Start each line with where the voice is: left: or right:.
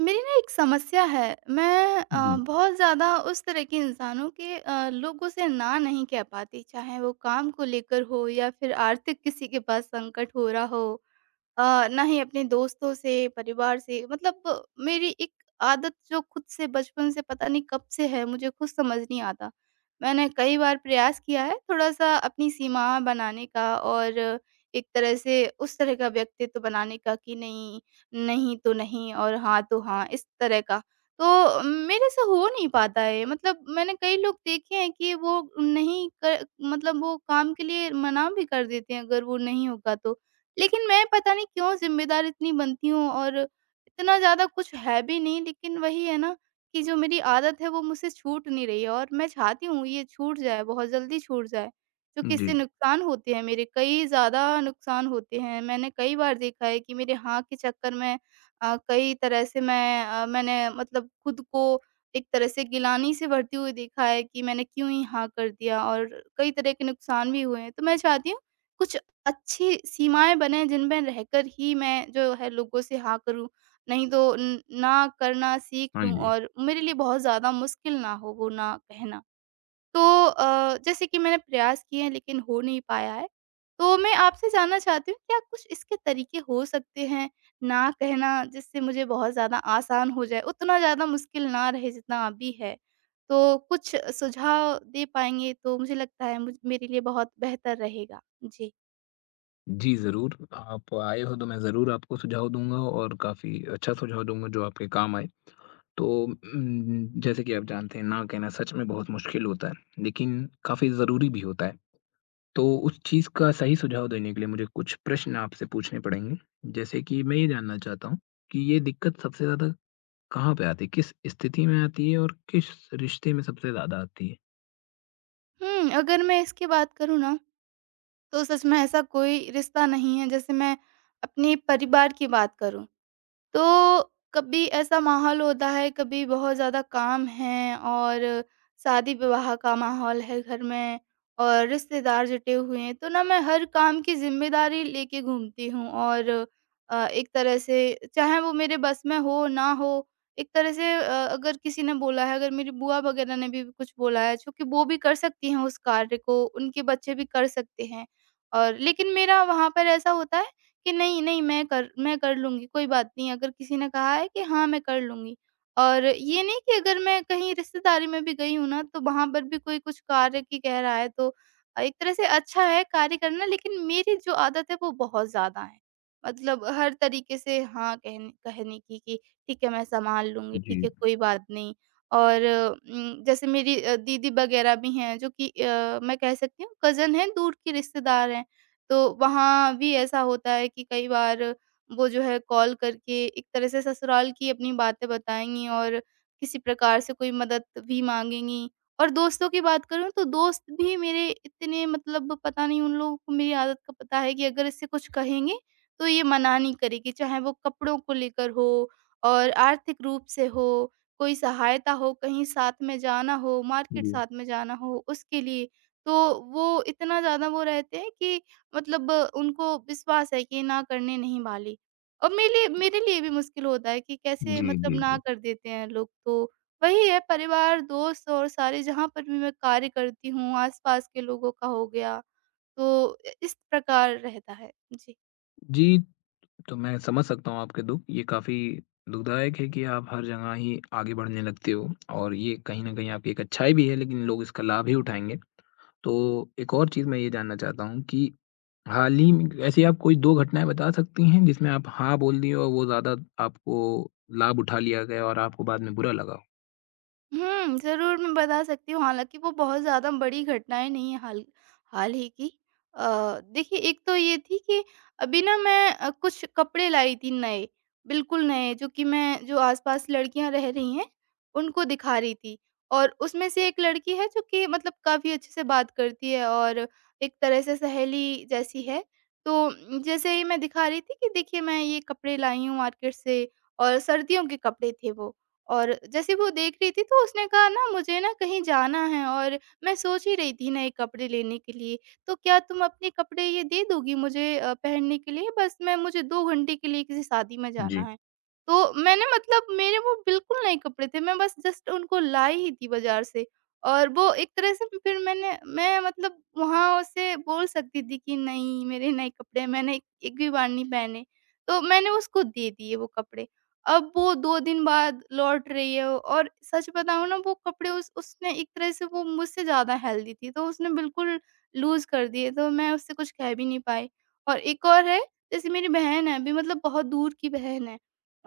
right: मेरी ना एक समस्या है। मैं
left: जी।
right: बहुत ज़्यादा उस तरह के इंसानों के लोगों से ना नहीं कह पाती, चाहे वो काम को लेकर हो या फिर आर्थिक किसी के पास संकट हो रहा हो, ना ही अपने दोस्तों से, परिवार से। मतलब मेरी एक आदत जो खुद से बचपन से पता नहीं कब से है, मुझे खुद समझ नहीं आता। मैंने कई बार प्रयास किया है थोड़ा-सा अपनी सीमाएँ बनाने का और एक तरह से उस तरह का व्यक्तित्व बनाने का कि नहीं, नहीं तो नहीं और हाँ तो हाँ, इस तरह का। तो मेरे से हो नहीं पाता है। मतलब मैंने कई लोग देखे हैं कि वो नहीं क मतलब वो काम के लिए मना भी कर देते हैं, अगर वो नहीं होगा तो। लेकिन मैं पता नहीं क्यों ज़िम्मेदार इतनी बनती हूँ, और इतना ज़्यादा कुछ है भी नहीं, लेकिन वही है ना, कि जो मेरी आदत है वो मुझसे छूट नहीं रही है, और मैं चाहती हूँ ये छूट जाए, बहुत जल्दी छूट जाए, क्योंकि इससे
left: जी,
right: नुकसान होते हैं मेरे, कई ज़्यादा नुकसान होते हैं। मैंने कई बार देखा है कि मेरे हाँ के चक्कर में कई तरह से मैंने मतलब खुद को एक तरह से गिलानी से भरती हुई देखा है कि मैंने क्यों ही हाँ कर दिया, और कई तरह के नुकसान भी हुए हैं। तो मैं चाहती हूँ कुछ अच्छी सीमाएँ बने जिनमें रहकर ही मैं जो है लोगों से हाँ करूँ, नहीं तो न ना करना सीख
left: हाँ
right: लूँ,
left: जी।
right: और मेरे लिए बहुत ज़्यादा मुश्किल ना हो वो ना कहना। तो जैसे कि मैंने प्रयास किए हैं लेकिन हो नहीं पाया है। तो मैं आपसे जानना चाहती हूँ क्या कुछ इसके तरीके हो सकते हैं ना कहना, जिससे मुझे बहुत ज़्यादा आसान हो जाए, उतना ज़्यादा मुश्किल ना रहे जितना अभी है? तो कुछ सुझाव दे पाएँगे तो मुझे लगता है मुझ मेरे लिए बहुत बेहतर रहेगा। जी।
left: जी, ज़रूर, आप आए हो तो मैं ज़रूर आपको सुझाव दूँगा और काफ़ी अच्छा सुझाव दूँगा जो आपके काम आए। तो जैसे कि आप जानते हैं, ना कहना सच में बहुत मुश्किल होता है, लेकिन काफ़ी ज़रूरी भी होता है। तो उस चीज़ का सही सुझाव देने के लिए मुझे कुछ प्रश्न आपसे पूछने पड़ेंगे। जैसे कि मैं ये जानना चाहता हूँ कि ये दिक्कत सबसे ज़्यादा कहाँ पे आती है? किस स्थिति में आती है और किस रिश्ते में सबसे ज़्यादा आती है?
right: अगर मैं इसकी बात करूँ ना, तो सच में ऐसा कोई रिश्ता नहीं है। जैसे मैं अपने परिवार की बात करूँ, तो कभी ऐसा माहौल होता है, कभी बहुत ज़्यादा काम है, और शादी-विवाह का माहौल है घर में, और रिश्तेदार जुटे हुए हैं, तो ना मैं हर काम की ज़िम्मेदारी लेके घूमती हूँ, और एक तरह से चाहे वो मेरे बस में हो, ना हो, एक तरह से अगर किसी ने बोला है, अगर मेरी बुआ वगैरह ने भी कुछ बोला है, चूँकि वो भी कर सकती हैं उस कार्य को, उनके बच्चे भी कर सकते हैं, और लेकिन मेरा वहाँ पर ऐसा होता है कि नहीं, नहीं मैं कर लूँगी, कोई बात नहीं। अगर किसी ने कहा है कि हाँ, मैं कर लूँगी। और ये नहीं कि अगर मैं कहीं रिश्तेदारी में भी गई हूँ ना, तो वहाँ पर भी कोई कुछ कार्य की कह रहा है, तो एक तरह से अच्छा है कार्य करना, लेकिन मेरी जो आदत है वो बहुत ज़्यादा है। मतलब हर तरीके से हाँ कहने कहने की, कि ठीक है मैं सँभाल लूँगी, ठीक है
left: जी,
right: कोई बात नहीं। और जैसे मेरी दीदी वग़ैरह भी हैं जो कि मैं कह सकती हूँ कज़न हैं, दूर की रिश्तेदार हैं। तो वहाँ भी ऐसा होता है कि कई बार वो जो है कॉल करके एक तरह से ससुराल की अपनी बातें बताएँगी, और किसी प्रकार से कोई मदद भी माँगेंगी। और दोस्तों की बात करूँ तो दोस्त भी मेरे इतने, मतलब पता नहीं उन लोगों को मेरी आदत का पता है कि अगर इससे कुछ कहेंगे, तो ये मना नहीं करेगी, चाहे वो कपड़ों को लेकर हो, और आर्थिक रूप से हो, कोई सहायता हो, कहीं साथ में जाना हो, मार्केट
left: जी।
right: साथ में जाना हो उसके लिए। तो वो इतना ज़्यादा वो रहते हैं कि मतलब उनको विश्वास है कि ना करने नहीं वाली। और मेरे लिए भी मुश्किल होता है कि कैसे,
left: जी,
right: मतलब
left: जी,
right: ना
left: जी।
right: कर देते हैं लोग तो। वही है, परिवार, दोस्त और सारे जहाँ पर भी मैं कार्य करती हूँ, आस-पास के लोगों का हो गया, तो इ इस प्रकार रहता है। जी।
left: जी, तो मैं समझ सकता हूँ आपके दुःख। ये काफ़ी दुखदायक है कि आप हर जगह ही आगे बढ़ने लगते हो, और ये कहीं न कहीं आपकी एक अच्छाई भी है, लेकिन लोग इसका लाभ ही उठाएँगे। तो एक और चीज़ मैं ये जानना चाहता हूँ कि हाल ही में ऐसी आप कोई 2 घटनाएँ बता सकती हैं जिसमें आप हाँ बोल दिए और वो ज़्यादा आपको लाभ उठा लिया गया, और आपको बाद में बुरा लगा हो?
right: ज़रूर मैं बता सकती हूँ, हालाँकि वो बहुत ज़्यादा बड़ी घटनाएँ नहीं हैं, हाल हाल ही की। अ, देखिए, एक तो ये थी कि अभी ना मैं कुछ कपड़े लाई थी नए, बिल्कुल नए, जो कि मैं जो आस-पास लड़कियाँ रह रही हैं, उनको दिखा रही थी। और उसमें से एक लड़की है जो कि मतलब काफ़ी अच्छे से बात करती है, और एक तरह से सहेली जैसी है। तो जैसे ही मैं दिखा रही थी कि देखिए मैं ये कपड़े लाई हूँ मार्केट से, और सर्दियों के कपड़े थे वो। और जैसे वो देख रही थी, तो उसने कहा, ना मुझे ना कहीं जाना है, और मैं सोच ही रही थी नए कपड़े लेने के लिए, तो क्या तुम अपने कपड़े ये दे दोगी मुझे पहनने के लिए, बस मैं मुझे 2 घंटे के लिए किसी शादी में जाना
left: जी।
right: है। तो मैंने, मतलब मेरे वो बिल्कुल नए कपड़े थे, मैं बस जस्ट उनको लाई ही थी बाजार से, और वो एक तरह से, फिर मैं मतलब वहां से बोल सकती थी कि नहीं मेरे नए कपड़े हैं, मैंने एक एक भी बार नहीं पहने। तो मैंने उसको दे दिए वो कपड़े। अब वो 2 दिन बाद लौट रही है, और सच बताऊँ ना, वो कपड़े उस उसने एक तरह से, वो मुझसे ज़्यादा हेल्दी थी, तो उसने बिल्कुल लूज़ कर दिए, तो मैं उससे कुछ कह भी नहीं पाई। और एक और है, जैसे मेरी बहन है, अभी मतलब बहुत दूर की बहन है,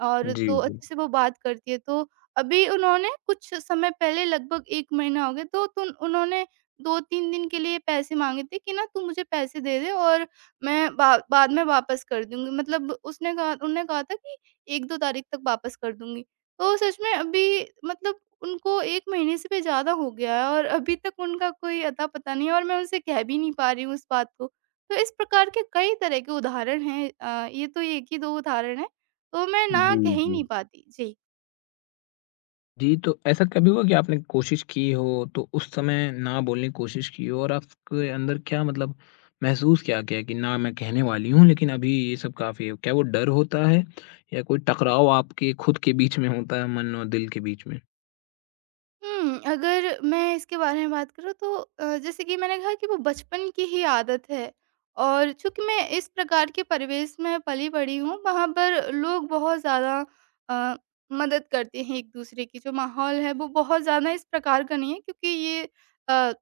right: और
left: जी,
right: तो
left: जी।
right: अच्छे से वो बात करती है, तो अभी उन्होंने कुछ समय पहले, लगभग 1 महीना हो गया, तो तुन उन्होंने 2-3 दिन के लिए पैसे माँगे थे कि ना तू मुझे पैसे दे दे, और मैं बा बाद में वापस कर दूँगी। मतलब उसने कहा उन्होंने कहा था कि 1-2 तारीख तक वापस कर दूँगी। तो सच में अभी, मतलब उनको 1 महीने से भी ज़्यादा हो गया है, और अभी तक उनका कोई अता-पता नहीं है, और मैं उनसे कह भी नहीं पा रही हूँ उस बात को। तो इस प्रकार के कई तरह के उदाहरण हैं। ये तो 1 ही 2 उदाहरण हैं, तो मैं ना
left: जी,
right: कह ही
left: जी।
right: नहीं पाती। जी।
left: जी, तो ऐसा कभी हुआ कि आपने कोशिश की हो, तो उस समय ना बोलने की कोशिश की हो, और आपके अंदर क्या, मतलब महसूस क्या किया कि ना मैं कहने वाली हूँ, लेकिन अभी ये सब काफ़ी है? क्या वो डर होता है या कोई टकराव आपके खुद के बीच में होता है, मन और दिल के बीच में?
right: अगर मैं इसके बारे में बात करूँ तो जैसे कि मैंने कहा कि वो बचपन की ही आदत है, और चूँकि मैं इस प्रकार के परिवेश में पली-बड़ी हूँ, वहाँ पर लोग बहुत ज़्यादा अ, मदद करते हैं एक-दूसरे की। जो माहौल है वो बहुत ज़्यादा इस प्रकार का नहीं है, क्योंकि ये अ,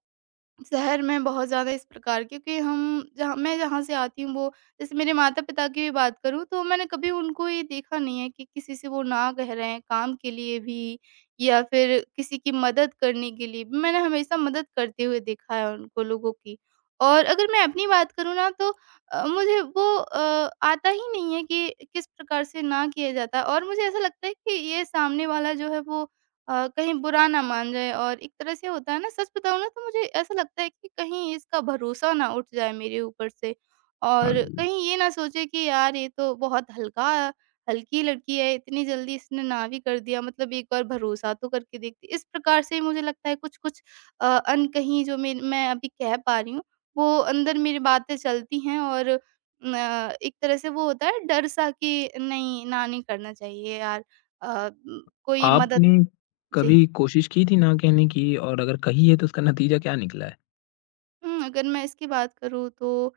right: शहर में बहुत ज़्यादा इस प्रकार, क्योंकि हम जहाँ मैं जहाँ से आती हूँ वो, जैसे मेरे माता-पिता की भी बात करूँ, तो मैंने कभी उनको ये देखा नहीं है कि किसी से वो ना कह रहे हैं काम के लिए भी, या फिर किसी की मदद करने के लिए भी। मैंने हमेशा मदद करते हुए देखा है उनको, लोगों की। और अगर मैं अपनी बात करूँ ना, तो मुझे वो आता ही नहीं है कि किस प्रकार से ना किया जाता है। और मुझे ऐसा लगता है कि ये सामने वाला जो है वो कहीं बुरा ना मान जाए, और एक तरह से होता है ना, सच बताऊँ ना, तो मुझे ऐसा लगता है कि कहीं इसका भरोसा ना उठ जाए मेरे ऊपर से,
left: हाँ
right: और
left: जी।
right: कहीं ये ना सोचे कि यार ये तो बहुत हल्का हल्की लड़की है, इतनी जल्दी इसने ना भी कर दिया, मतलब एक बार भरोसा तो करके देखती। इस प्रकार से मुझे लगता है कुछ कुछ अनकही जो मैं अभी कह पा रही हूँ, वो अंदर मेरी बातें चलती हैं, और न, एक तरह से वो होता है डर सा कि नहीं, ना नहीं करना चाहिए यार, अ, कोई मदद।
left: आपने
right: जी।
left: कभी कोशिश की थी ना कहने की, और अगर कही है तो उसका नतीजा क्या निकला है?
right: अगर मैं इसकी बात करूँ तो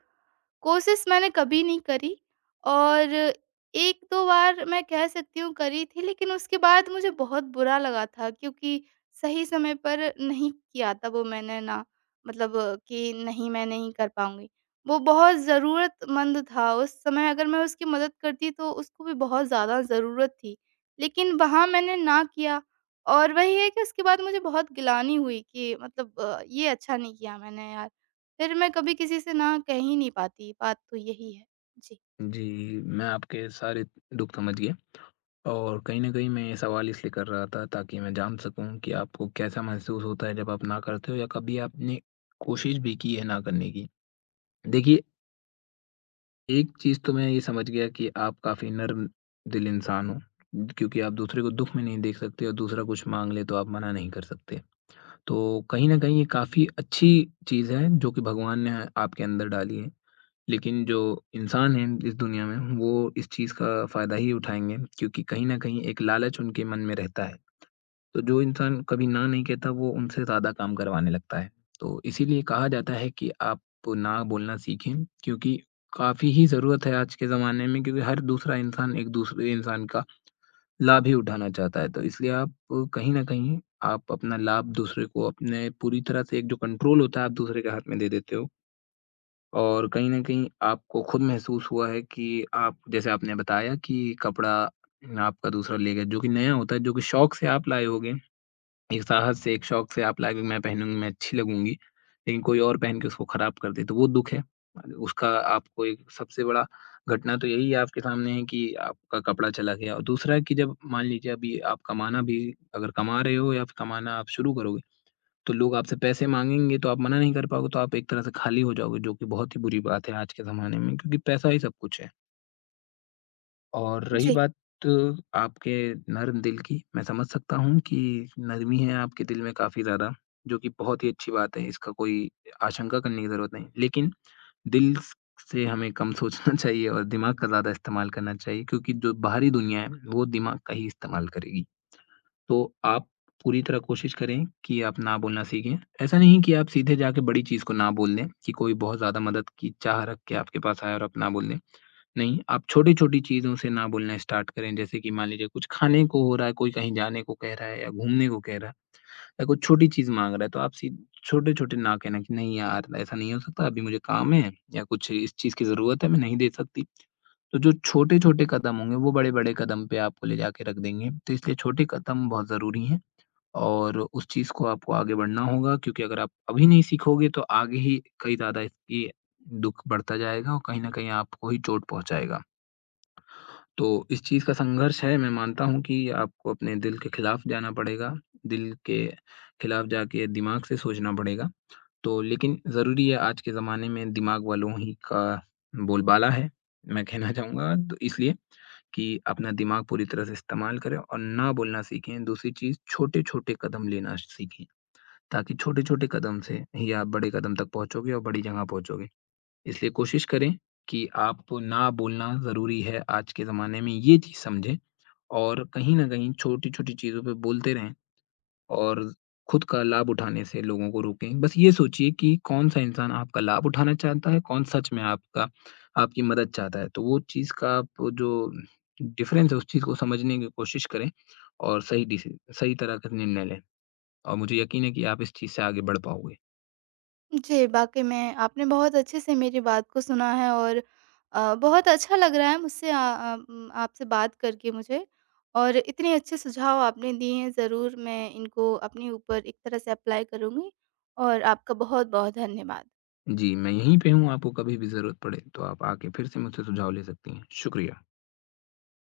right: कोशिश मैंने कभी नहीं करी, और 1-2 बार मैं कह सकती हूँ करी थी, लेकिन उसके बाद मुझे बहुत बुरा लगा था, क्योंकि सही समय पर नहीं किया था वो मैंने ना, मतलब कि नहीं मैं नहीं कर पाऊँगी। वो बहुत ज़रूरतमंद था, उस समय अगर मैं उसकी मदद करती तो उसको भी बहुत ज़्यादा ज़रूरत थी। लेकिन वहाँ मैंने ना किया, और वही है कि उसके बाद मुझे बहुत गिलानी हुई कि मतलब ये अच्छा नहीं किया मैंने यार। फिर मैं कभी किसी से ना कह ही नहीं पाती, बात तो यही है। जी।
left: जी, मैं आपके सारे दुःख समझ गया। और कहीं न कहीं मैं ये सवाल इसलिए कर रहा था ताकि मैं जान सकूँ कि आपको कैसा महसूस होता है जब आप ना करते हो, या कभी आपने कोशिश भी की है ना करने की? देखिए, एक चीज़ तो मैं ये समझ गया कि आप काफ़ी नर्म दिल इंसान हो, क्योंकि आप दूसरे को दुःख में नहीं देख सकते और दूसरा कुछ माँग ले तो आप मना नहीं कर सकते। तो कहीं न कहीं ये काफ़ी अच्छी चीज़ है जो कि भगवान ने आपके अंदर डाली है। लेकिन जो इंसान हैं इस दुनिया में, वो इस चीज़ का फ़ायदा ही उठाएँगे, क्योंकि कहीं न कहीं एक लालच उनके मन में रहता है। तो जो इंसान कभी ना नहीं कहता, वो उनसे ज़्यादा काम करवाने लगता है। तो इसीलिए कहा जाता है कि आप ना बोलना सीखें, क्योंकि काफ़ी ही ज़रूरत है आज के ज़माने में, क्योंकि हर दूसरा इंसान एक दूसरे इंसान का लाभ ही उठाना चाहता है। तो इसलिए आप कहीं न कहीं आप अपना लाभ दूसरे को, अपने पूरी तरह से एक जो कंट्रोल होता है, आप दूसरे के हाथ में दे देते हो। और कहीं न कहीं आपको खुद महसूस हुआ है कि आप, जैसे आपने बताया कि कपड़ा आपका दूसरा ले गया, जो कि नया होता है, जो कि शौक से आप लाए होगे। एक साहस से, एक शौक से आप लाए कि मैं पहनूँगी, मैं अच्छी लगूँगी, लेकिन कोई और पहन के उसको खराब कर दे, तो वो दुःख है। उसका आपको एक सबसे बड़ा घटना तो यही आपके सामने है कि आपका कपड़ा चला गया। और दूसरा है कि जब मान लीजिए अभी आप कमाना भी, अगर कमा रहे हो या फिर कमाना आप शुरू करोगे, तो लोग आपसे पैसे माँगेंगे तो आप मना नहीं कर पाओगे, तो आप एक तरह से खाली हो जाओगे, जो कि बहुत ही बुरी बात है आज के ज़माने में, क्योंकि पैसा ही सब कुछ है। और रही
right: जी।
left: बात आपके नर्म दिल की, मैं समझ सकता हूँ कि नरमी है आपके दिल में काफ़ी ज़्यादा, जो कि बहुत ही अच्छी बात है, इसका कोई आशंका करने की ज़रूरत नहीं। लेकिन दिल स से हमें कम सोचना चाहिए और दिमाग का ज़्यादा इस्तेमाल करना चाहिए, क्योंकि जो बाहरी दुनिया है, वो दिमाग का ही इस्तेमाल करेगी। तो आप पूरी तरह कोशिश करें कि आप ना बोलना सीखें। ऐसा नहीं कि आप सीधे जाके बड़ी चीज़ को ना बोल दें, कि कोई बहुत ज़्यादा मदद की चाह रख के आपके पास आया और आप ना बोल दें। नहीं, आप छोटी-छोटी चीज़ों से ना बोलना स्टार्ट करें, जैसे कि मान लीजिए कुछ खाने को हो रहा है, कोई कहीं जाने को कह रहा है या घूमने को कह रहा है या कुछ छोटी चीज़ माँग रहा है, तो आप सी छोटे-छोटे ना कहना कि नहीं यार, ऐसा नहीं हो सकता, अभी मुझे काम है या कुछ इस चीज़ की ज़रूरत है, मैं नहीं दे सकती। तो जो छोटे-छोटे कदम होंगे, वो बड़े-बड़े कदम पे आपको ले जाके रख देंगे, तो इसलिए छोटे कदम बहुत ज़रूरी हैं, और उस चीज़ को आपको आगे बढ़ना होगा, क्योंकि अगर आप अभी नहीं सीखोगे, तो आगे ही कई ज़्यादा इसकी दुःख बढ़ता जाएगा और कहीं न कहीं आपको ही चोट पहुँचाएगा। तो इस चीज़ का संघर्ष है, मैं मानता हूँ कि आपको अपने दिल के खिलाफ जाना पड़ेगा, दिल के खिलाफ जाके दिमाग से सोचना पड़ेगा। तो लेकिन ज़रूरी है, आज के ज़माने में दिमाग वालों ही का बोलबाला है, मैं कहना चाहूँगा। तो इसलिए कि अपना दिमाग पूरी तरह से इस्तेमाल करें और ना बोलना सीखें। दूसरी चीज़, छोटे-छोटे कदम लेना सीखें, ताकि छोटे-छोटे कदम से ही आप बड़े कदम तक पहुँचोगे और बड़ी जगह पहुँचोगे। इसलिए कोशिश करें कि आप ना बोलना ज़रूरी है आज के ज़माने में, ये चीज़ समझें। और कहीं न कहीं छोटी-छोटी चीज़ों पे बोलते रहें और खुद का लाभ उठाने से लोगों को रोकें। बस ये सोचिए कि कौन-सा इंसान आपका लाभ उठाना चाहता है, कौन सच में आपका आपकी मदद चाहता है। तो वो चीज़ का आप जो डिफ़रेंस है उस चीज़ को समझने की कोशिश करें और सही तरह का निर्णय लें, और मुझे यकीन है कि आप इस चीज़ से आगे बढ़ पाओगे।
right: जी, वाक़ई में आपने बहुत अच्छे से मेरी बात को सुना है, और बहुत अच्छा लग रहा है मुझसे अ अ, उम, आपसे बात करके मुझे, और इतने अच्छे सुझाव आपने दिए हैं। ज़रूर मैं इनको अपने ऊपर एक तरह से अप्लाई करूँगी, और आपका बहुत-बहुत धन्यवाद।
left: जी, मैं यहीं पे हूँ, आपको कभी भी ज़रूरत पड़े तो आप आके फिर से मुझसे सुझाव ले सकती हैं। शुक्रिया।